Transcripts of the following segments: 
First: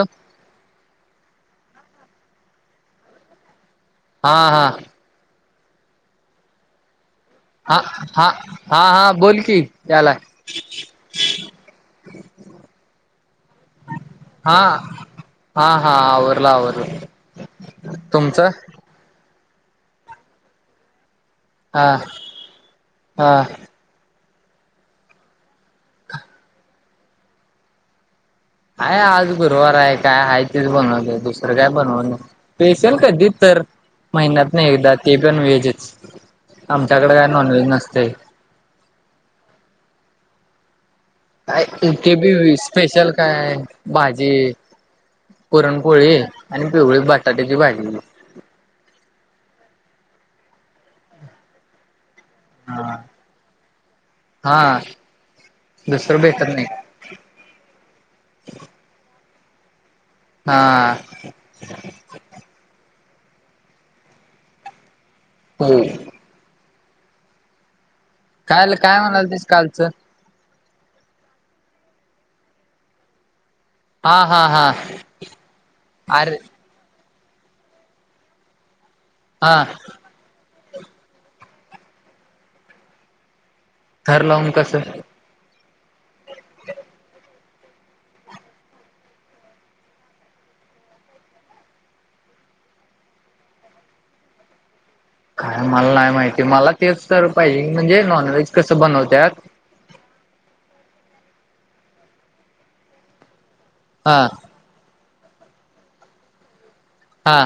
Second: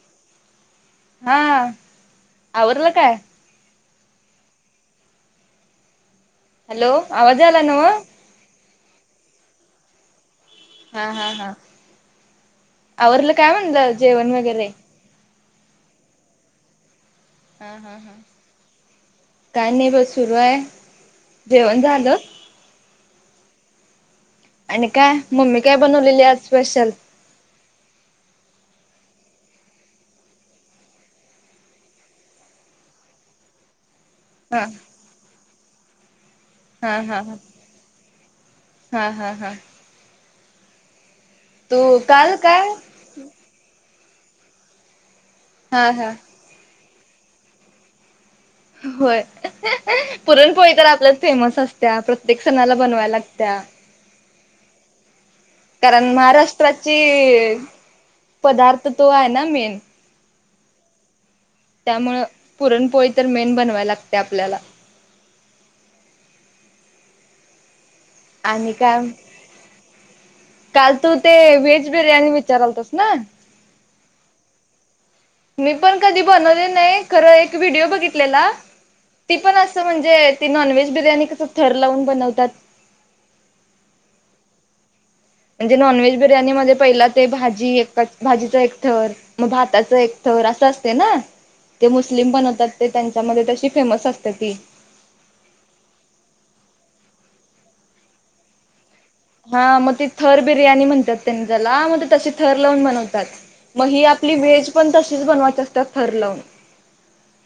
अ [inaudible] हा, आवरलं काय? हा हा. हॅलो, आवाज यायला हा न्हवं? हा, हा हा बोल की याला. हा हा हा, आवरलं का म्हणलं? जेवण हा वगैरे. हा हा, आवरल आवरल. ह ह ह काय नाही बस सुरू आहे. जेवण हा झालं हा. आणि काय मम्मी काय बनवलेली आज स्पेशल? आहे आज गुरुवार आहे काय आहे तेच बनवायले दुसरं काय बनवने. स्पेशल कधी तर. महिन्यातन हा एकदा ते पण व्हेजच, हा आमच्याकडे हा काय नॉन व्हेज नसतेय. हा हा हा. हाय, तू सुटे बी काल वीस काय स्पेशल काय भाजी? हा हा पुरणपोळी आणि पिवळी बटाट्याची भाजी. होय, पुरणपोळी तर आपल्यात फेमस अस त्या प्रत्येक सणाला बनवाय लागत्या. आ, दुसरं बी ए राष्ट्राची पदार्थ तो आहे ना मेन. हां. त्यामुळं पुरणपोळी तर मेन बनवाय लागते आपल्याला. हो. आणि काल काय उम, म्हणाल तेच कालचं काल तू ते व्हेज बिर्याणी विचारालतास ना? हा हा हा. मी पण कधी अरे बनवली नाही, खरं एक व्हिडिओ बघितलेला, ती पण हा असं म्हण जे ती नॉनव्हेज बिर्याणी कसं थर लावून बनवतात थर लावून कसं? म्हणजे नॉन व्हेज बिर्याणी मध्ये पहिला ते भाजी एकच भाजीचा एक थर मग भाताचा एक थर असं असतंय ना? ते मुस्लिम बनवतात ते त्यांच्यामध्ये तशी फेमस असते ती. काय मला नाही माहिती मला तेच तर पाहिजी, म्हणजे नॉनव्हेज कसं बनवत्यात? हा मग ती थर बिर्याणी म्हणत्यात त्यांनी त्याला, मग ते तशी थर लावून बनवतात. मग ही हा आपली व्हेज पण तशीच बनवत असत्यात थर लावून. हा.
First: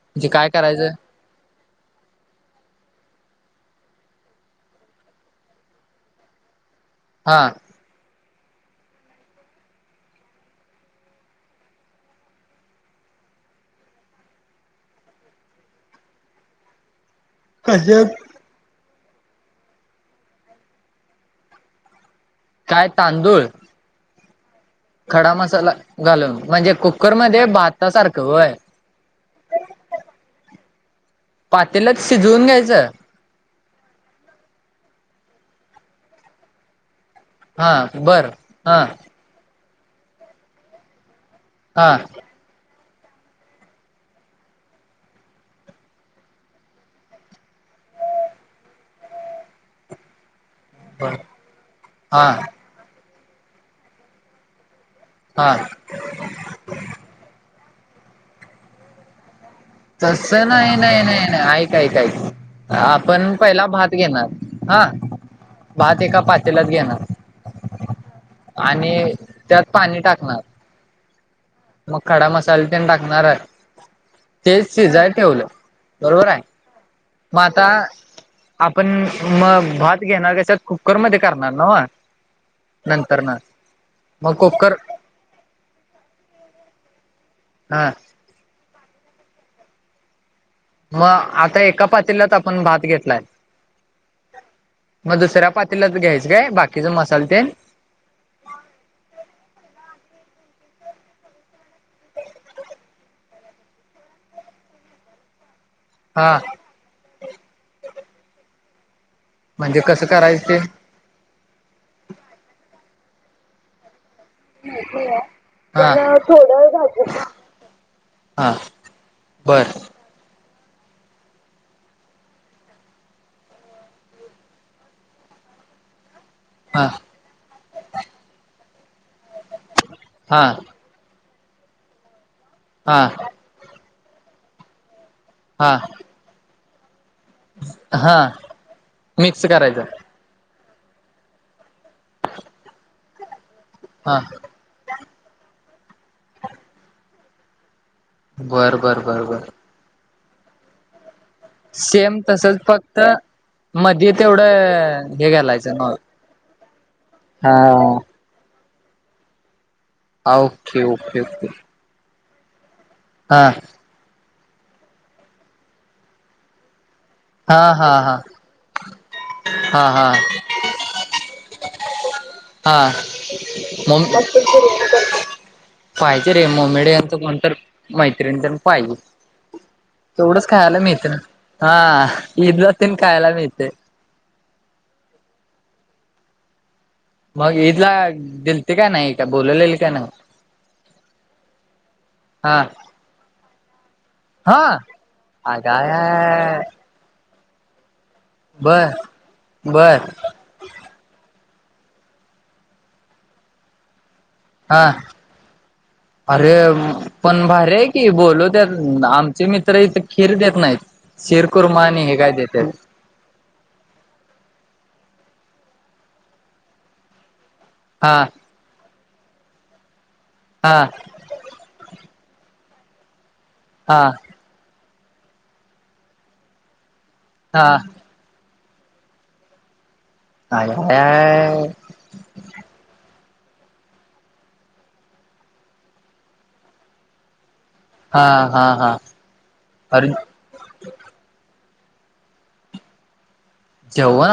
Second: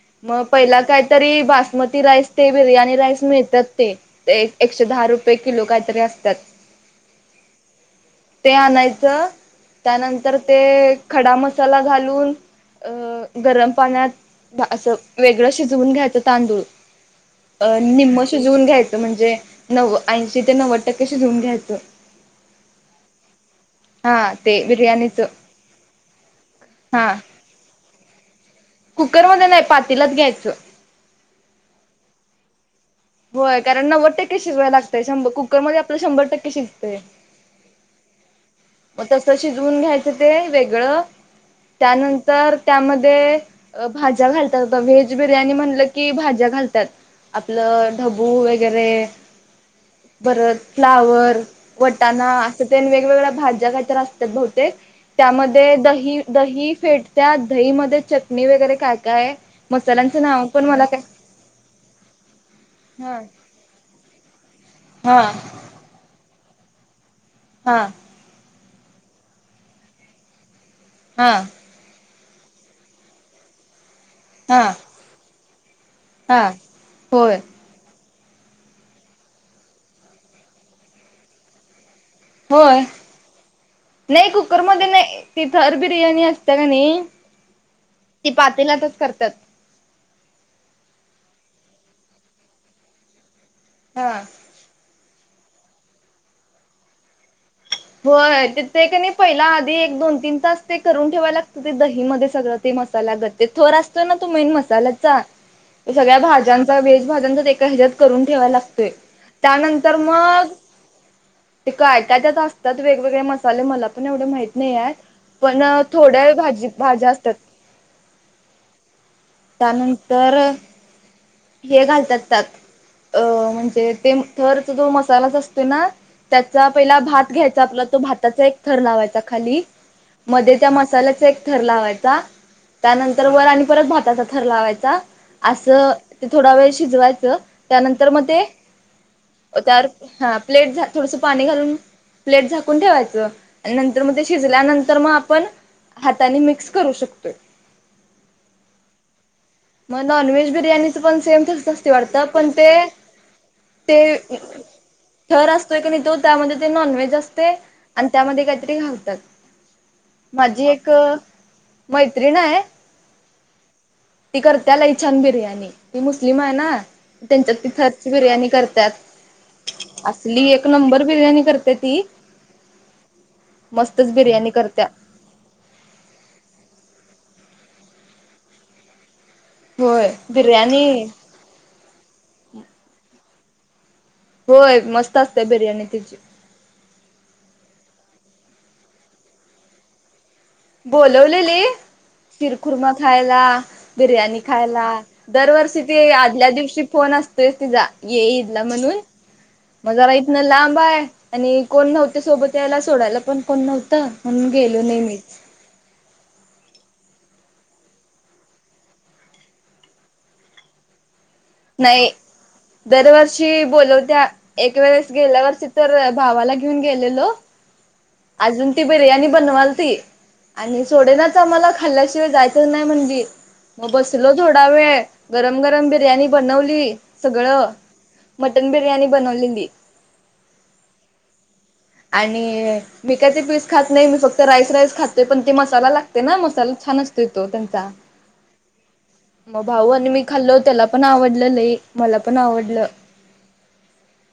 म्हणजे मग काय पहिला करायचं काहीतरी बासमती राईस ते बिर्याणी राईस मिळत्यात ते. ते एक एकशे दहा रुपये किलो काहीतरी असत्यात. हा. ते आणायचं त्यानंतर ते खडा मसाला घालून अ... गरम पाण्यात धा असं वेगळं शिजवून घ्यायचं तांदूळ, अ... कशात निम्म शि शिजवून घ्यायचं, म्हणजे नव्व ऐंशी ते नव्वद टक्के शिजवून घ्यायचं. काय, तांदूळ? हांत. ते बिर्याण खडा मसाला घालून, म्हणजे हा कुकरमध्ये भाता सारखं होय. कुकरमध्ये नाही, पातिल्यात घ्यायचं. पातेल्यात शिजवून घ्यायचं? होय, कारण नव्वद टक्के शिजवाय लागतंय, शंभ कुकरमध्ये आपलं शंभर टक्के शिजतंय. हां, बरं हां. मग तसं शिजवून घ्यायचं ते वेगळं हा त्यानंत तर त्यामध्ये अ... भाज्या घालतात बघ, व्हेज बिर्याणी म्हणलं की भाज्या घालतात. आपलं ढबू वगैरे बरत फ्लावर, हा वटाणा असं तेन वेगवेगळ्या भाज्या काय तर असत्यात बहुतेक. हा त्यामध्ये दही, दही फेटत्या दही मध्ये चटणी वगैरे काय काय आहे. तसं नाही नाही नाही नाही, ऐक ऐक ऐक हा आपण पहिला भात घेणार, आं. हा. भात एका पातेल्यात घेणार. हा. आणि त्यात पाणी टाकणार हा. मग खडा मसाला तेन टाकणार आहे हा तेच शिजाय ठेवलंय. बरोबर आहे, हा होय मग आता आपण मग भात घेणार कशात कुकरमध्ये करणार न हो. होय नंतर नाही मग कुकर कुकरमध्ये नाही ती थंर बिर्याणी असते का नाही हा. ती पातेलातच करत्यात. म आता एका पातील्यात आपण भात घेतलाय. हा. मग दुसऱ्या पातेल्यात घ्यायचं काय बाकीचा मसाल तेन? होय तेत कनी पहिला आधी एक दोन तीन तास ते करून ठेवाय लागतं ते दहीमध्ये सगळं. ते मसालागत ते थोरा असतो ना तो मेन मसालाचा सगळ्या हा भाज्यांचा वेज भाज्यांचा एका हेज्यात करून ठेवाला लागतोय. म्हणजे त्यानंतर कसं करायचं मग ते ते काय काय त्यात असतात वेगवेगळे मसाले पण एवढं माहित नाही आहेत पण हा थोड्या भाजीत भाज्या असत्यात. हा. बर त्यानंतर हे घालतात त्यात अ म्हणजे ते थरचा जो मसालाच असतोय ना त्याचा हा पहिला भात घ्यायचा आपला तो भाताचा एक थर लावायचा खाली हा मध्ये त्या म साल्याचा एक थर लावायचा हा त्यानंतर वर आणि परत भाताचा थर लावायचा हा असं ते थोडा वेळ शिजवायचं त्यानंतर हा मग ते मिक्स करायचं त्यावर हा प्लेट झा थोडसा पाणी घालून प्लेट झाकून ठेवायचं. आणि नंतर म हा ते शिजल्यानंतर मग आपण हाताने मिक्स करू शकतोय. बर बर बर बर. म नॉनव्हेज बिर्याणीचं पण सेम ते तच ते सेम वाढतं पण तसच ते फक्त ते मध्ये तेवढं हे थर घालायचं असतोय की नॉ नाही तो त्यामध्ये ते नॉनव्हेज असते हा आणि त्यामध्ये काहीतरी घालतात. माझी ओके एक ओके ओके मैत्रिण आहे हा. ती करत्या लय छान बिर्याणी ती मुस्लिम आहे ना. हा त्यांच्यात ती हा थरची हा बिर्याणी हा करत्यात हा असली एक क नंबर बिर्याणी करते ती. हा मम मस्तच बिर्याणी करत्या. पाहिजे रे मोमेडीयनचा कोणतर मैत्रिण तेन पाहिजे. होय तेवढच खायला बिर्याणी मिळते ना हा ईद ला तेन खायला मिळते. होय मस्त असते बिर्याणी तिची. मग ईदला दिलते काय नाही त्या बोलवलले का नाही? बोलवलेली हा शीरखुर्मा खायला, बिर्याणी हा खायला अ दरवर्षी काय ते आदल्या दिवशी फोन असतोय तिचा ये ईदला बर म्हणून. म बर जरा इथनं लांब आहे आणि कोण नव्हते सोबत यायला सोडायला पण कोण नव्हतं. म्हणून गेलो नाही मीच. अर्रे म. पण भारी आहे की बोलोवत्यात, आमचे मित्र इथ खिर देत नाहीत शिर- - कुर्मा आणि नाही हे काय देतात. दरवर्षी बोलवत्यात. एक वेळेस गेल्या वर्षी तर भावाला घेऊन गेलेलो. हा. अजून ती बिर्याणी बनवाल ती, आणि हा सोडेनाच. ती तर मला खाल्ल्याशिवाय जायचंच नाही म्हणली, मग हा बसलो थोडा वेळ गरम-गरम बिर्यानी बनवली हा सगळं, मटण बिर्याणी बनवलेली. आयाया.... आणि. मी काही ते पीस खात नाही, मी फक्त राईस-राईस खातोय, पण ते मसाला लागते ना मसाला छान असतोय तो त्यांचा. हा हा हा मग भाऊ आणि अरे मी खाल्ल, त्याला पण आवडलं लई मला पण आवडलं. जेवण,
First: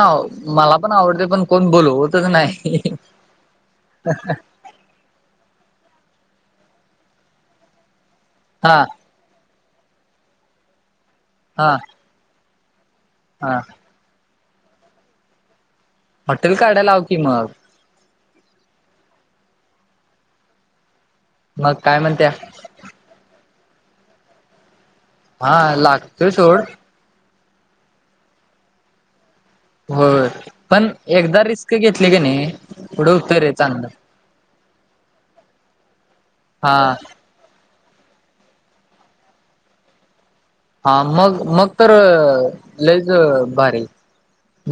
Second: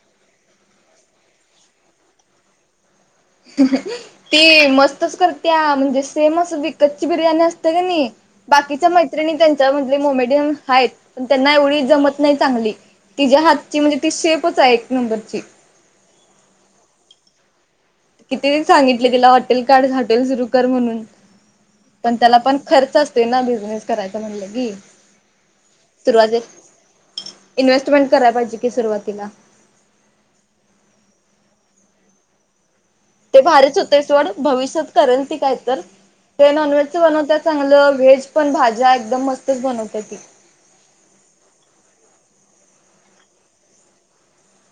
मला पण आवडते, पण कोण बोलवतच नाही. ती मस्तच करतेया, म्हणजे सेम अस विकत ची बिर्याणी असते कनी. हा बाकीच्या मैत्रिणी त्यांच्या मधले मोमेडियम आहेत. पण त्यांना हा एवढी जमत नाही चांगली. तिच्या हा हातची म्हणजे ती शेपच आहे एक नंबरची. हॉटेल काढाय लाव की मग. किती वेळा सांगितले तिला. हॉटेल काढ, हॉटेल सुरू कर म्हणून, मग काय पण म्हणत्या त्याला पण खर्च असते ना, बिझनेस करायचा म्हणलं की. हा लागतोय सुरुवातीला सोड. इन्व्हेस्टमेंट कराय पाहिजे की सुरुवातीला. होय. पण एकदा रिस्क घेतली का नाही. पुढं होतंय ते रे भारीच चांगलं होतय सोड. भविष्यात करेल ती काय तर, ते हा नॉनव्हेजच बनवत्यात चांगलं व्हेज पण, भाज्या एकदम मस्तच बनवत ती. हा मग मग तर अं, लयच अं भारी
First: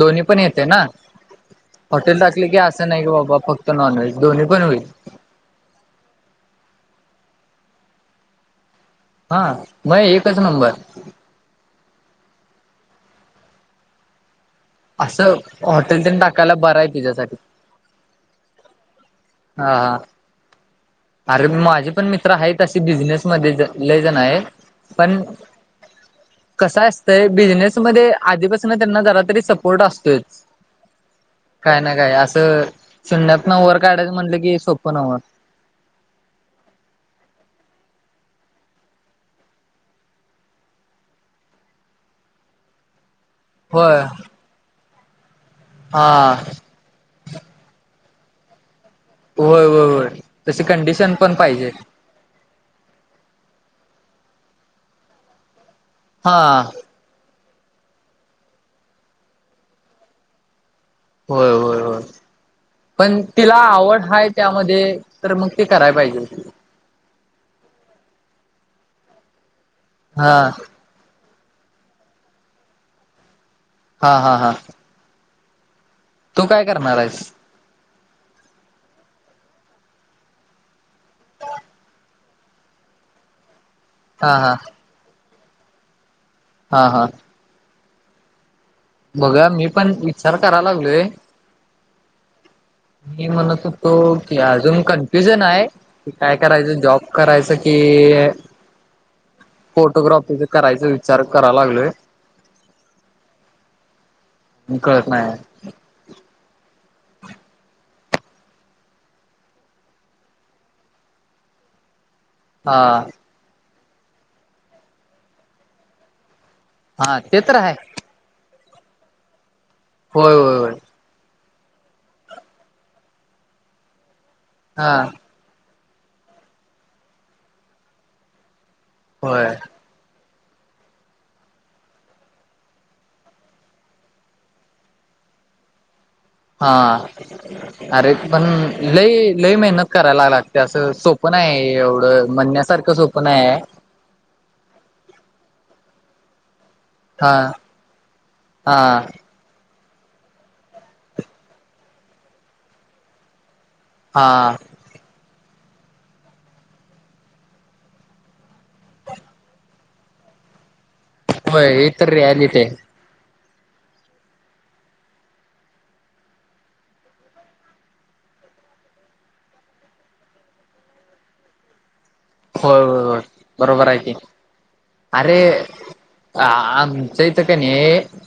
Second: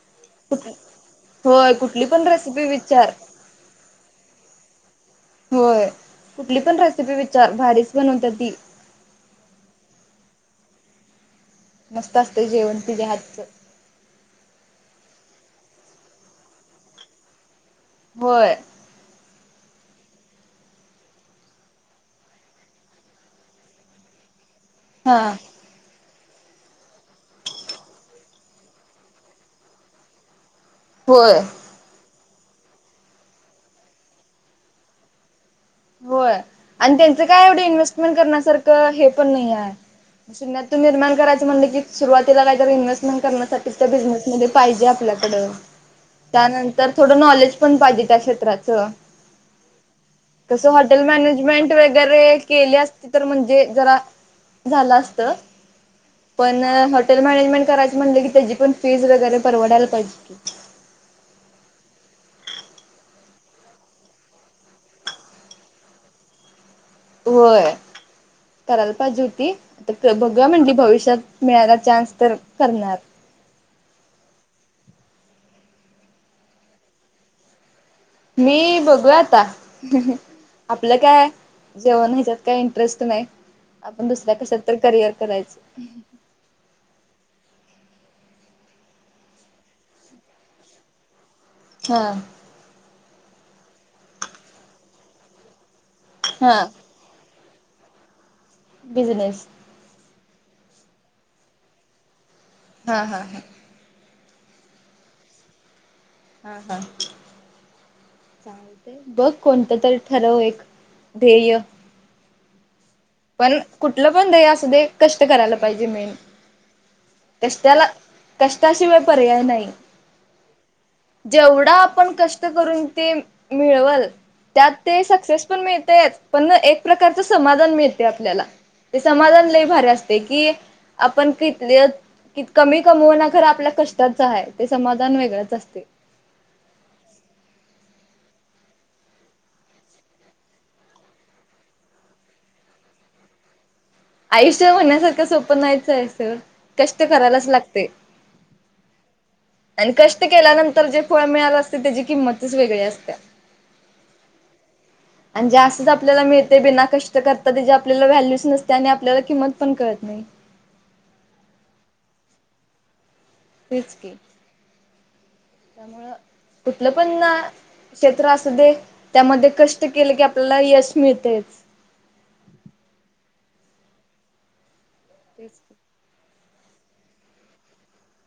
दोन्ही पण येते कुठ ना. होय कुठली हॉटेल पण टाकले की रेसिपी असं नाही की विचार बाबा, फक्त नॉनव्हेज दोन्ही पण होईल. होय कुठली पण रेसिपी विचार. भारीच बनवते ती. हा होय एकच नंबर. मस्त अस्तय जेवण तिज्या हातचं. असं, हॉटेल तेन टाकायला बरं तुझ्यासाठी. होय. हा हा. अरे माझे पण मित्र आहेत तशी, बिझनेसमध्ये पण लईजण आहेत. हा पण, कस असतंय बिझनेसमध्ये आधीपासून त्यांना जरा तरी सपोर्ट असतोय. होय. काय ना काय असं, शून्यातनं वर काढायचं म्हणलं की सोपं नव्ह. होय. आणि त्यांच काय एवढे इन्व्हेस्टमेंट करण्यासारखं हे पण नाही आहे. शून्यात तू निर्माण करायच म्हणलं की, सुरुवातीला काही इनव्हेस्टमेंट करन [unintelligible] होय बिजनेस मध्ये पाहिजे आपल्याकडं हा त्यानतर तर थोडं नॉलेज पण पाहिजे. त्या क्षेत्राचं. होय-होय-होय. तसं हाॅटेल मॅनेजमेंट वेग वगैरे केली असते तर म्हणजे, जरा झाला असतं. हा पण हॉटेल मॅनेजमेंट करायच म्हणलं की, त्याची पण फीज वगैरे परवडायला पाहिजे. होय होय होय! पण तिला आवड हाय त्यामध्ये, तर मग ते कराय पाहिजे. होय करायला पाहिजे होती आता हा बघा म्हणली भविष्यात. मिळाला चान्स तर करणार. हा हा हा! तू काय करणार आहेस? मी बघूया आता आपलं काय! जेवण ह्यांच्यात काही इंटरेस्ट नाही, आपण हा दुसऱ्या हा कशात तरी करिअर करायच. हा हा! बघुया मी पण विचार करायला लागलोये. हा! मी म्हणत होतो की अजून कन्फ्युजन हायं, की काय हा करायचं जॉब करायचं की. बिजनेस. फोटोग्राफीचं करायचं विचार कराय लागलोय. हा हा‌ हा! न कळत नाय! हां हां! सांगतेय बघ कोणतं तरी ठरव एक ध्येय. हा! पण कुठलं पण ध्येय असू दे, कष्ट करायला पाहिजे मेन हा ते तर आहे कष्टाला कष्टाशिवाय पर्याय नाही. होय होय! होय जेवढं आपण कष्ट करून ते मिळवंल! त्यात हा ते सक्सेस पण मिळतेच, पण एक प्रकारच समाधान मिळते आपल्याला. ते होय समाधान लयी भारी असते, कि आपण कितलीयत. कि कमी कमवण खरं आपल्या कष्टाचं आहे, ते समाधान वेगळंच असतंय. हा! अरे पण लई लयी मेहनत करायला लागती, असं सोप नाही आहे एवढं म्हणण्यासार इतकं सोप नाही आहे. आयुष्य म्हणण्यासारखं सोपं नाहीच आहे असं कष्ट हा करायलाच लागतंय. हा! आणि कष्ट केल्यानंतर जे फळ मिळालं असतं त्याची किंमतच वेगळी असत्या. हा! [inaudible] आणि जे असचं आपल्याला मिळतंय बिना कष्ट करता, तेची आपल्याला व्हॅल्यूच नसते आणि आपल्याला किंमत पण कळत नाही. व्हय ही तर रियालीटी आहे. तेच की! त्यामुळं कुठलं पण ना! क्षेत्र असूदे त्यामध्ये कष्ट केलं की आपल्याला यश मिळतंयचं. होय होय होय, बरोबर आहे की अरे! आ आमच्या हितं क नी.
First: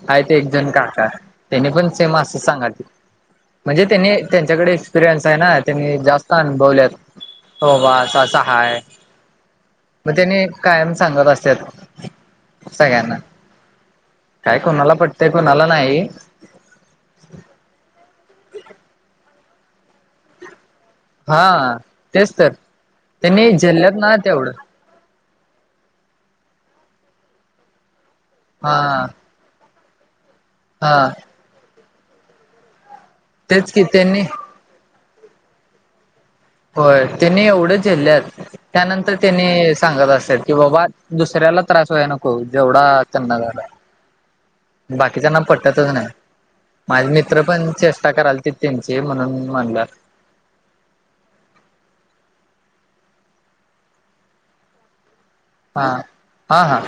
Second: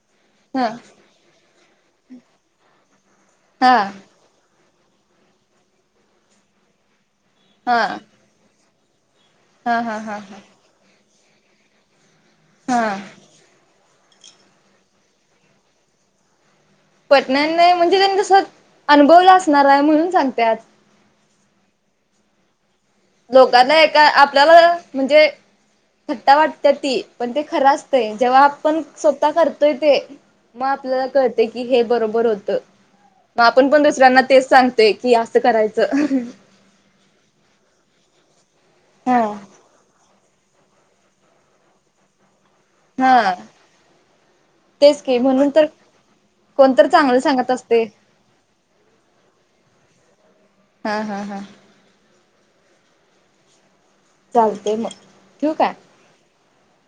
आहेत हा एकजण काका त्यांनी पण सेम असं सांगालती. हा म्हणजे हा त्यांनी त्यांच्याकडेच. एक्सपिरियन्स आहे ना त्यांनी जास्त अनुभवलयात, हो बाबा हा अस अस आहे. हा मग हा हा त्यांनी कायम सांगत असतात हा सगळ्यांना. काय कोणाला पटतंय कोणाला नाही. पटणार नाही म्हणजे त्यांनी तसं अनुभवलं असणार आहे म्हणून सांगत्यात. हा तेच तर. त्यांनी लोकांना झेलल्यात एका ना तेवढं आपल्याला म्हणजे-‍- थट्टा वाटतीया ती पण ते खरं असतंय जेव्हा हा आपण स्वतः करतोय ते मग हा आपल्याला कळतंय की हे आपलं बरोबर होतं मग आपण तेच पण की दुसऱ्यांना त्यांनी तेच सांग ते की असं करायचं. होय, त्यांनी एवढं झेलल्यात त्यानंतर हा. त्यांनी सांगत असत्यात. कि बाबा दुसऱ्याला त्रास व्होय नको जेवढा हा त्यांना झालाय. तेच की बाकीच्यांना म्हणून तर पटतंच नाही. कोणतर माझी चांगलं मित्र सांगत पण असते. चेष्टा करालतेत त्यांची म्हणून म्हणलं. हा हा हा. चालतंय मग ठेवू काय? हा हा.